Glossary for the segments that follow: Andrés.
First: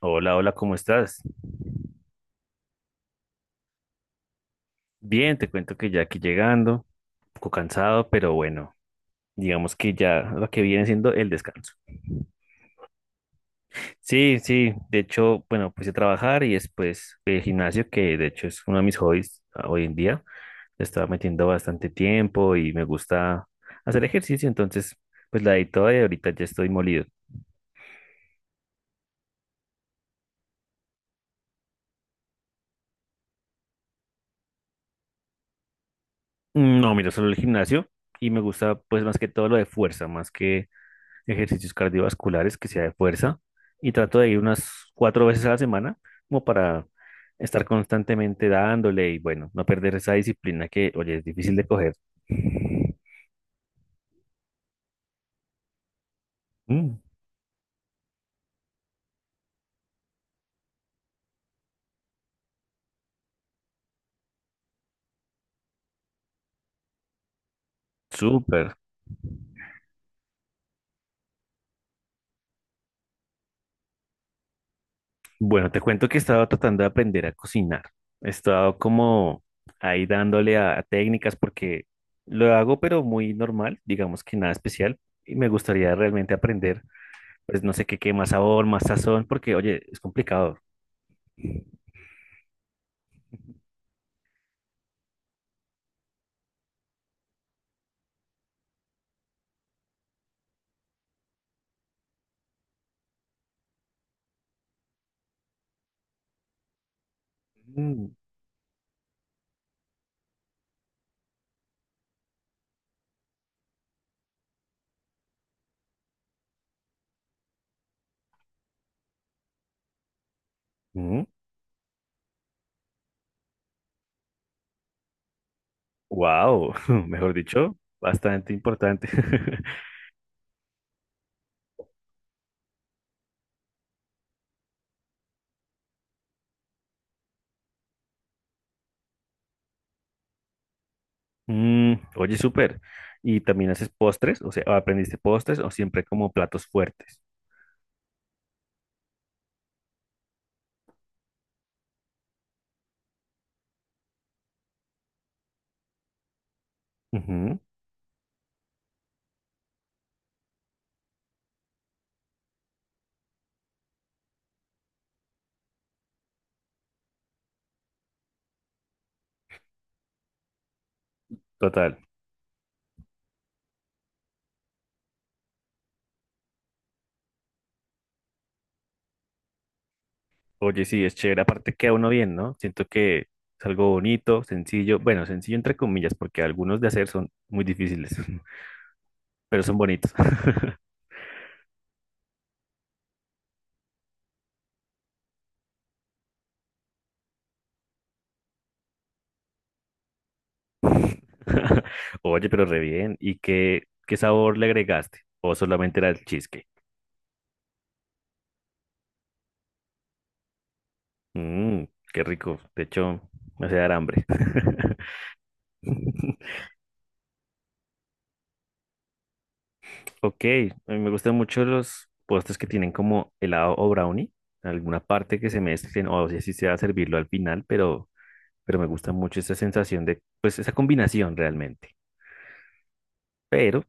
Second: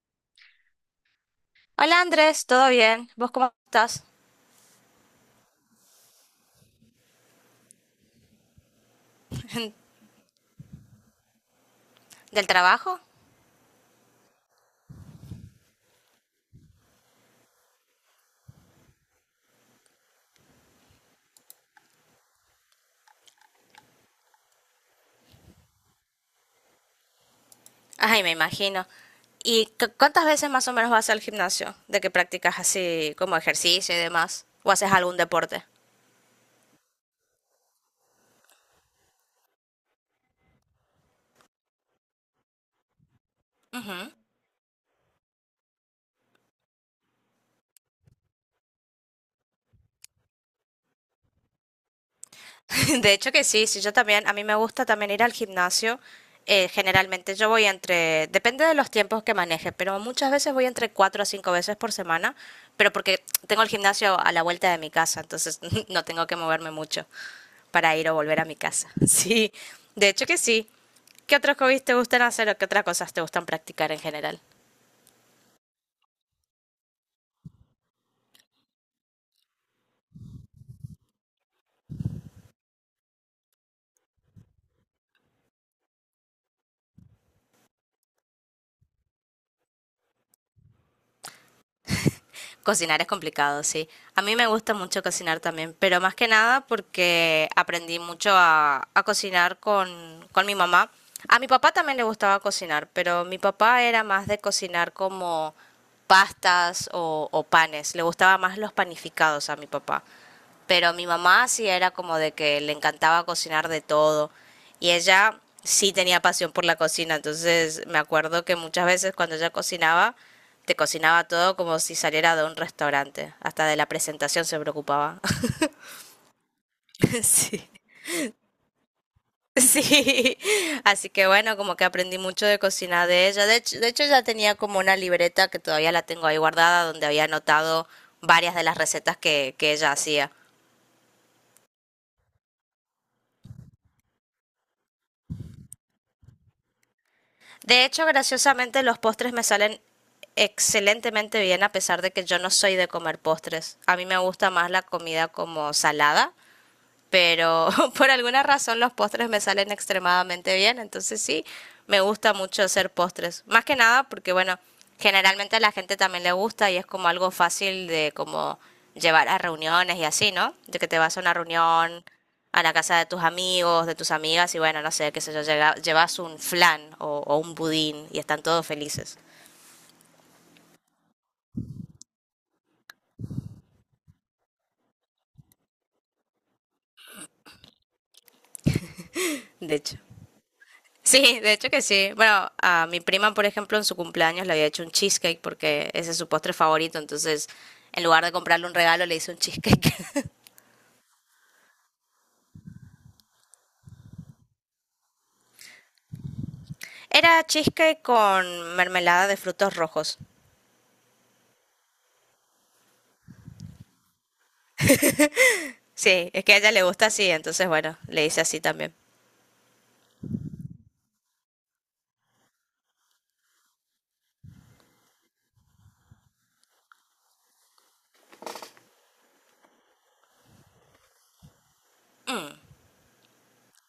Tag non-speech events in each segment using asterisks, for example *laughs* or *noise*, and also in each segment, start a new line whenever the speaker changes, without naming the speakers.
Hola, hola, ¿cómo estás?
Hola Andrés, ¿todo bien? ¿Vos cómo estás?
Bien, te cuento que ya aquí llegando, un poco cansado, pero bueno, digamos que ya lo que viene siendo el descanso.
¿Del trabajo?
Sí, sí, de hecho, bueno, puse a trabajar y después el gimnasio, que de hecho es uno de mis hobbies hoy en día, le estaba metiendo bastante tiempo y me gusta hacer ejercicio, entonces pues la di toda y ahorita ya estoy molido.
Ay, me imagino. ¿Y cuántas veces más o menos vas al gimnasio? ¿De que practicas así como ejercicio y demás? ¿O haces algún deporte?
No, miro solo el gimnasio y me gusta pues más que todo lo de fuerza, más que ejercicios cardiovasculares que sea de fuerza y
Ujú.
trato de ir unas cuatro veces a la semana como para estar constantemente dándole y bueno, no perder esa disciplina que, oye, es difícil de coger.
*laughs* De hecho que sí, sí, yo también, a mí me gusta también ir al gimnasio.
Mm,
Generalmente yo voy entre, depende de los tiempos que maneje, pero muchas veces voy entre cuatro a cinco veces por semana, pero porque tengo el gimnasio a la vuelta de mi casa, entonces *laughs* no tengo que moverme mucho para ir o volver a mi
súper.
casa. *laughs* Sí, de hecho que sí. ¿Qué otros hobbies te gustan hacer o qué otras cosas te gustan practicar en general?
Bueno, te cuento que he estado tratando de aprender a cocinar. He estado como ahí dándole a técnicas porque lo hago pero muy normal, digamos que nada especial. Y me gustaría realmente aprender, pues no sé qué, qué más sabor, más sazón, porque oye, es complicado.
Cocinar es complicado, sí. A mí me gusta mucho cocinar también, pero más que nada porque aprendí mucho a cocinar con mi mamá. A mi papá también le gustaba cocinar, pero mi papá era más de cocinar como pastas o panes. Le gustaba más los panificados a mi papá. Pero mi mamá sí era como de que le encantaba cocinar de todo. Y ella sí tenía pasión por la cocina. Entonces me acuerdo que muchas veces cuando ella cocinaba, te cocinaba todo como si saliera de un restaurante. Hasta de la presentación se preocupaba. *laughs*
Wow, *laughs* mejor
Sí.
dicho, bastante importante. *laughs*
Sí, así que bueno, como que aprendí mucho de cocina de ella. De hecho, ya tenía como una libreta que todavía la tengo ahí guardada, donde había anotado varias de las recetas que ella hacía.
Mm, oye, súper. ¿Y también haces postres? O sea, ¿aprendiste postres o siempre como platos fuertes?
De hecho, graciosamente, los postres me salen excelentemente bien a pesar de que yo no soy de comer postres. A mí me gusta más la comida como salada
Ujú,
pero *laughs* por alguna razón los postres me salen extremadamente bien, entonces sí, me gusta mucho hacer postres, más que nada porque bueno, generalmente a la gente también le gusta y es como algo fácil de como llevar a reuniones y así, ¿no? De que te vas a una
total.
reunión a la casa de tus amigos, de tus amigas y bueno, no sé, qué sé yo, llevas un flan o un budín y están todos felices,
Oye, sí, es chévere. Aparte queda uno bien, ¿no? Siento que es algo bonito, sencillo. Bueno, sencillo entre comillas, porque algunos de hacer son muy difíciles, *laughs* pero
de
son
hecho.
bonitos. *laughs*
Sí, de hecho que sí. Bueno, a mi prima, por ejemplo, en su cumpleaños le había hecho un cheesecake porque ese es su postre favorito, entonces en lugar de comprarle un regalo le hice un cheesecake. *laughs*
*laughs* Oye, pero re bien. ¿Y qué, qué sabor le agregaste? ¿O solamente era el cheesecake?
Era cheesecake con mermelada de frutos rojos.
Mmm, qué rico. De hecho, me hace dar hambre. *laughs*
Sí, es que a ella le gusta así, entonces bueno, le hice así también.
Ok, a mí me gustan mucho los postres que tienen como helado o brownie. Alguna parte que se mezclen, o sea, si sea servirlo al final, pero me gusta mucho esa sensación de, pues, esa combinación realmente. Pero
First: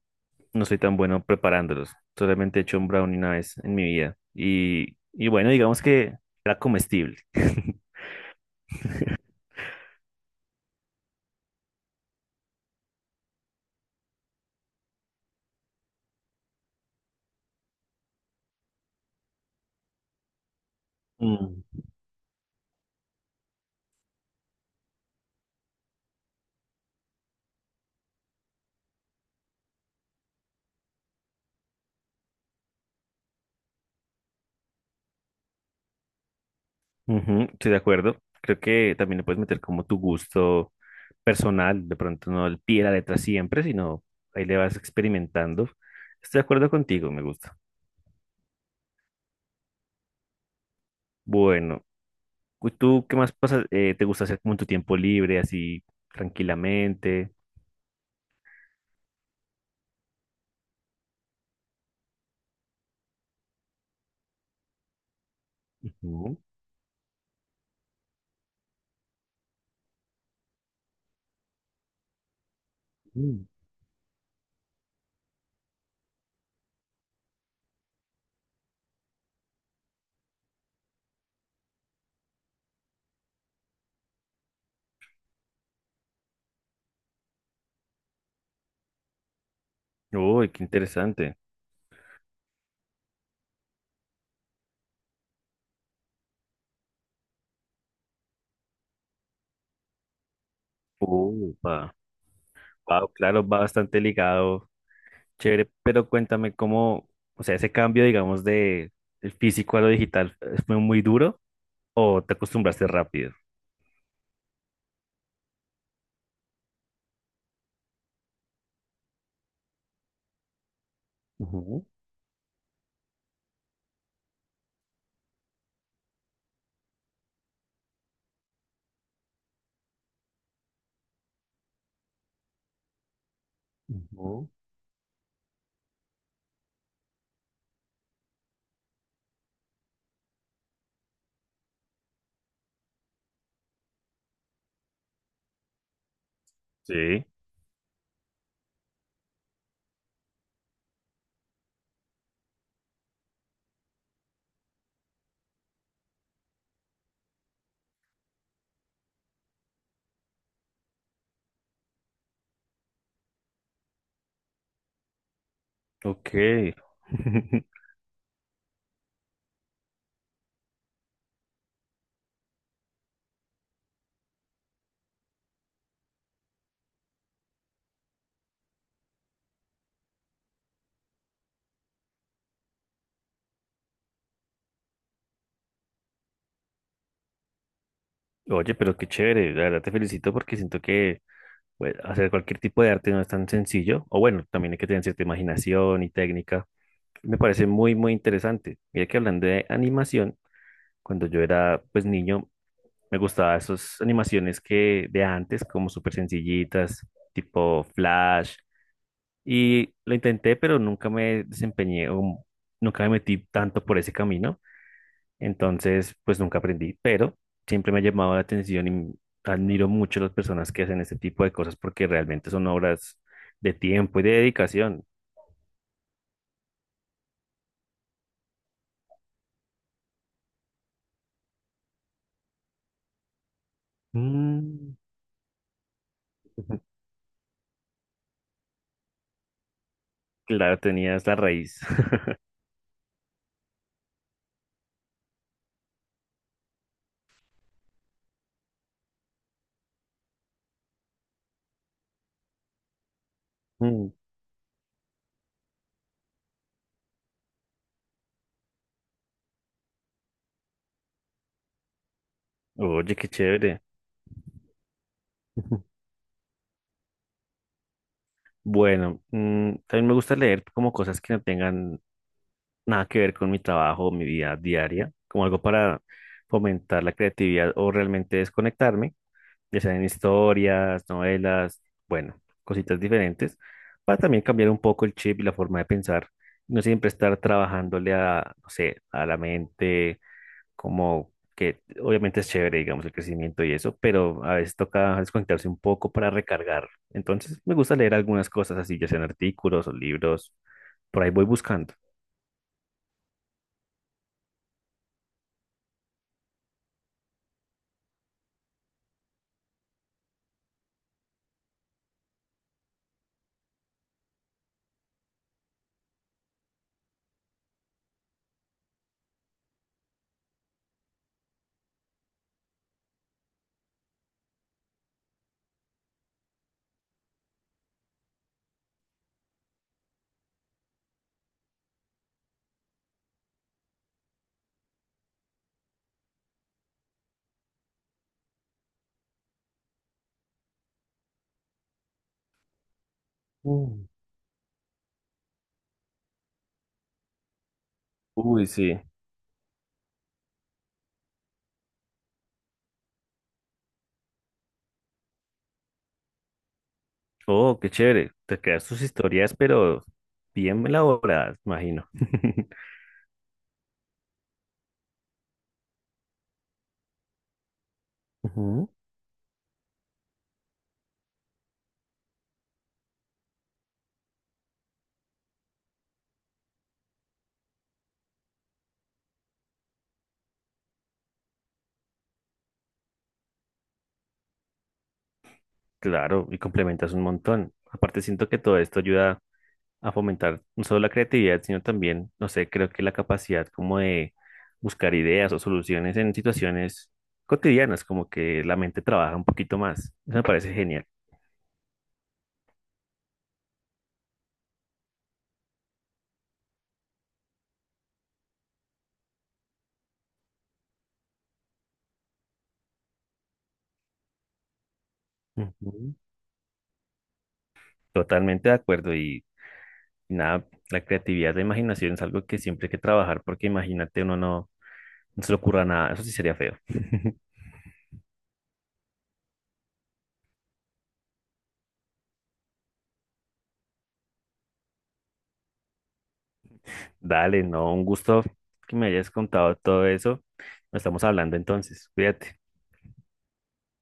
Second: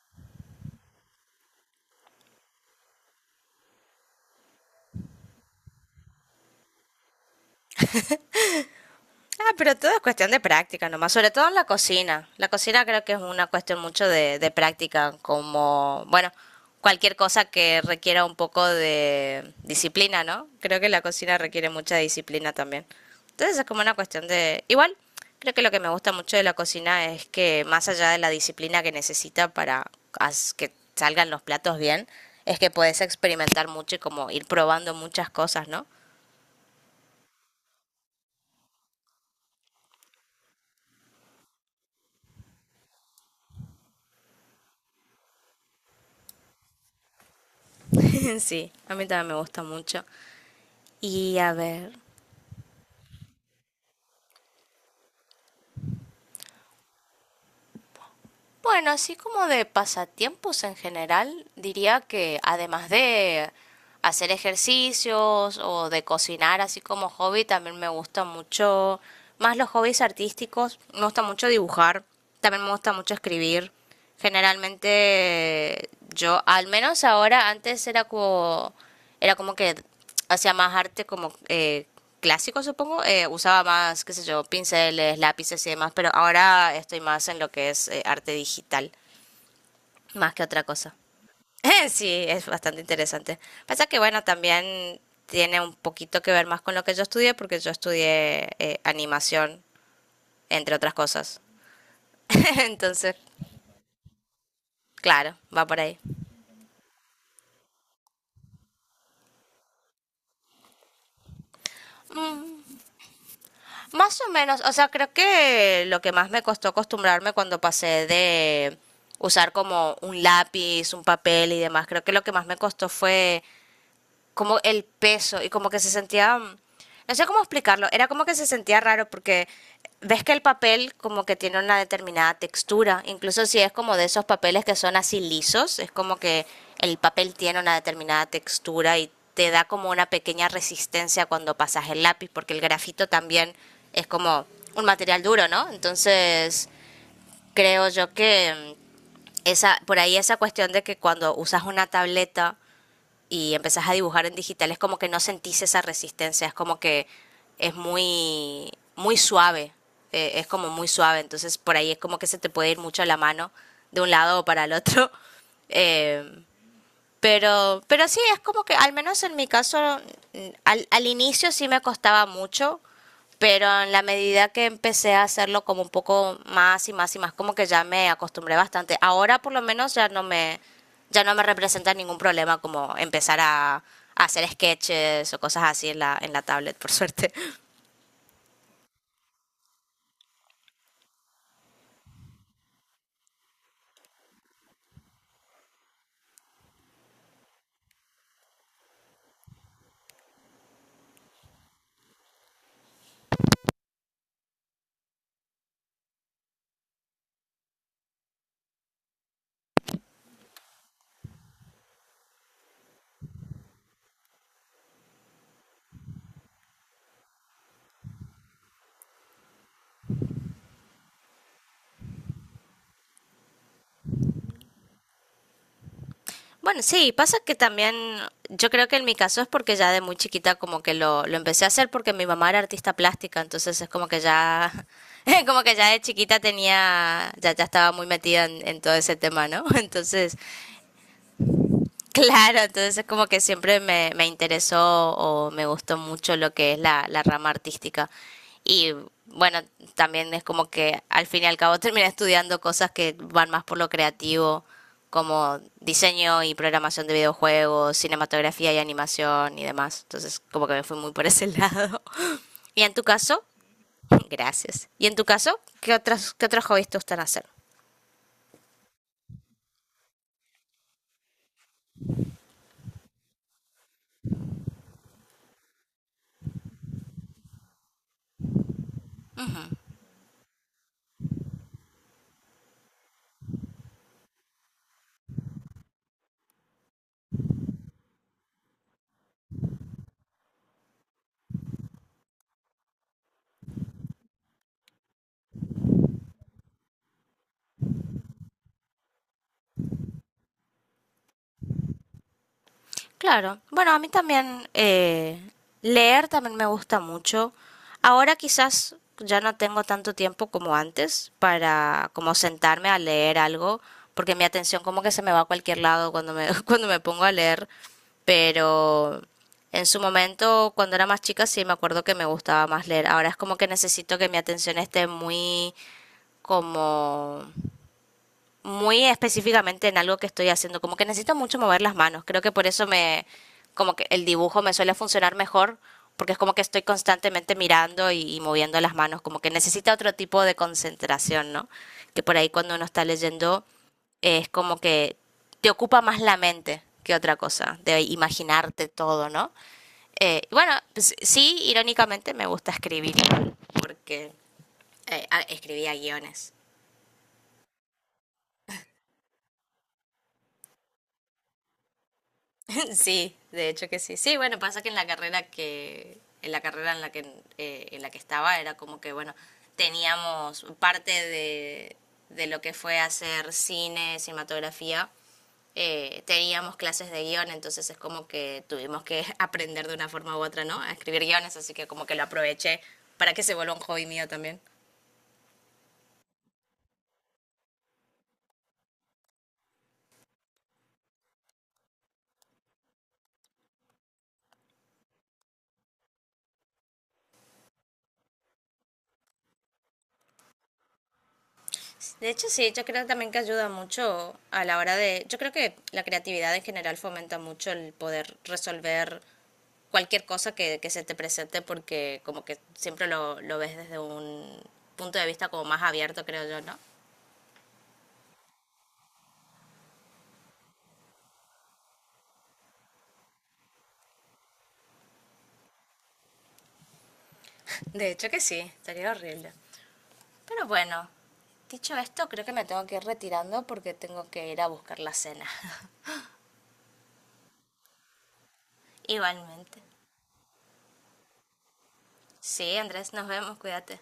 no soy tan bueno preparándolos. Solamente he hecho un brownie una vez en mi vida. Y bueno, digamos que era comestible. *laughs*
Ah, pero todo es cuestión de práctica nomás, sobre todo en la cocina. La cocina creo que es una cuestión mucho de práctica, como, bueno, cualquier cosa que requiera un poco de disciplina, ¿no? Creo que la cocina requiere
Mm.
mucha disciplina también. Entonces es como una cuestión de… Igual, creo que lo que me gusta mucho de la cocina es que más allá de la disciplina que necesita para que salgan los platos bien, es que puedes experimentar mucho y como ir probando muchas cosas, ¿no?
Ujú, estoy de acuerdo. Creo que también le puedes meter como tu gusto personal, de pronto no al pie de la letra siempre, sino ahí le vas experimentando. Estoy de acuerdo contigo, me gusta.
*laughs* Sí, a mí también me gusta mucho. Y a
Bueno,
ver,
¿tú qué más pasa, te gusta hacer como en tu tiempo libre, así tranquilamente?
bueno, así como de pasatiempos en general, diría que además de hacer ejercicios o de
Ujú.
cocinar así como hobby, también me gusta mucho, más los hobbies artísticos, me gusta mucho dibujar, también me gusta mucho
Mm.
escribir. Generalmente yo, al menos ahora, antes era como que hacía más arte como clásico, supongo. Usaba más, qué sé yo, pinceles, lápices y demás, pero ahora estoy más en lo que es arte digital, más que
Uy, qué
otra cosa.
interesante.
*laughs* Sí, es bastante interesante. Pasa que, bueno, también tiene un poquito que ver más con lo que yo estudié, porque yo estudié animación, entre otras cosas.
Upa.
*laughs*
Wow,
Entonces,
claro, va bastante ligado,
claro, va
chévere,
por ahí.
pero cuéntame cómo, o sea, ese cambio, digamos, de el físico a lo digital, ¿fue muy duro o te acostumbraste rápido?
Más o menos, o sea, creo que lo que más me costó acostumbrarme cuando pasé de usar como un lápiz, un papel y
Ujú,
demás, creo que lo que más me costó fue como el peso y como que se sentía, no sé cómo explicarlo, era como que se sentía raro porque ves que el papel como que tiene una determinada textura, incluso si es como de esos
ujú.
papeles que son así lisos, es como que el papel tiene una determinada textura y te da como una pequeña resistencia cuando pasas el lápiz, porque el grafito también es como un material duro, ¿no? Entonces,
Sí,
creo yo que esa, por ahí esa cuestión de que cuando usas una tableta y empezás a dibujar en digital, es como que no sentís esa resistencia, es como que es muy, muy suave, es como muy suave, entonces por ahí es como que se te puede ir mucho la mano de un lado o para el otro. *laughs* Eh,
ok. *laughs*
pero sí, es como que al menos en mi caso, al inicio sí me costaba mucho, pero en la medida que empecé a hacerlo como un poco más y más y más, como que ya me acostumbré bastante. Ahora por lo menos ya no me representa ningún problema como empezar a hacer sketches o cosas así en en la tablet, por suerte.
Oye, pero qué chévere, la verdad te felicito porque siento que pues, hacer cualquier tipo de arte no es tan sencillo, o bueno, también hay que tener cierta imaginación y técnica. Me parece muy, muy interesante. Mira que hablando de animación, cuando yo era pues niño, me gustaban esas animaciones que de antes, como súper sencillitas, tipo Flash. Y lo intenté, pero nunca me desempeñé, o nunca me metí tanto por ese camino. Entonces, pues nunca aprendí, pero siempre me ha llamado la atención y admiro mucho a las personas que hacen este tipo de cosas porque realmente son obras de tiempo y de dedicación.
Bueno, sí, pasa que también yo creo que en mi caso es porque ya de muy chiquita como que lo empecé a hacer porque mi mamá era artista plástica, entonces es como que ya,
Mm,
*laughs* como que ya de chiquita
*laughs*
tenía, ya, ya estaba muy metida en todo ese tema, ¿no? *laughs* Entonces
claro, tenías la raíz. *laughs*
claro, entonces es como que siempre me, me interesó o me gustó mucho lo que es la rama artística. Y bueno, también es como que al fin y al cabo *laughs* terminé estudiando cosas que van más por lo
Mm,
creativo, como diseño y programación de videojuegos, cinematografía y animación y demás. Entonces como que me fui muy por ese *laughs* lado. ¿Y en tu
oye, qué
caso?
chévere.
*laughs* Gracias. ¿Y en tu caso? ¿Qué
*laughs*
otras, qué otros hobbies te gustan hacer?
Bueno, también me gusta leer como cosas que no tengan nada que ver con mi trabajo o mi vida diaria, como algo para fomentar la creatividad o realmente desconectarme, ya sean historias, novelas, bueno, cositas diferentes, para también cambiar un poco el chip y la forma de pensar, no siempre estar trabajándole a, no sé, a la mente como que obviamente es chévere, digamos, el crecimiento y eso, pero a veces toca desconectarse un poco para recargar. Entonces, me gusta leer algunas cosas así, ya sean artículos o libros, por ahí voy buscando.
Claro, bueno, a mí también leer también me gusta mucho. Ahora quizás ya no tengo tanto tiempo como antes para como sentarme a leer algo, porque mi atención como que se me va a cualquier lado cuando me, *laughs* cuando me pongo a leer, pero en su momento, cuando era más chica, sí me acuerdo que me gustaba más leer. Ahora es como que necesito que mi atención esté muy como muy específicamente en algo que estoy haciendo, como que necesito mucho mover las manos, creo que por eso me, como que el dibujo me suele funcionar mejor, porque es como que estoy constantemente mirando y moviendo las manos, como que necesita otro tipo de concentración, ¿no? Que por ahí cuando uno está leyendo
Mm.
es como que te ocupa más la mente que otra cosa, de
Uy,
imaginarte
sí.
todo, ¿no? Y bueno, pues, sí, irónicamente me gusta escribir, porque escribía guiones.
Oh, qué chévere. Te creas tus historias, pero bien elaboradas, imagino. *laughs*
Sí, de hecho que sí. Sí, bueno, pasa que en la carrera que en la carrera en la que estaba era
Ujú.
como que bueno, teníamos parte de lo que fue hacer cine, cinematografía, teníamos clases de guión, entonces es como que tuvimos que *laughs* aprender de una forma u otra, ¿no? A escribir guiones, así que como que lo aproveché para que se vuelva un hobby mío también.
Claro, y complementas un montón. Aparte, siento que todo esto ayuda a fomentar no solo la creatividad, sino también, no sé, creo que la capacidad como de buscar ideas o soluciones en situaciones cotidianas, como que la mente trabaja un poquito más. Eso me parece genial.
De hecho, sí, yo creo también que ayuda mucho a la hora de… Yo creo que la creatividad en general fomenta mucho el poder resolver cualquier cosa que se te presente porque como que siempre lo ves desde un punto de vista como más
Ujú.
abierto, creo yo, ¿no?
Totalmente de acuerdo y nada, la creatividad, la imaginación es algo que siempre hay que trabajar porque imagínate, uno no, no se le ocurra nada, eso sí sería feo. *laughs*
De hecho que sí, estaría horrible. Pero bueno, dicho esto, creo que me tengo que ir retirando porque tengo que ir a buscar la cena.
Dale, no, un gusto que me
*laughs*
hayas contado
Igualmente.
todo eso. Nos estamos hablando entonces, cuídate.
Sí, Andrés, nos vemos, cuídate.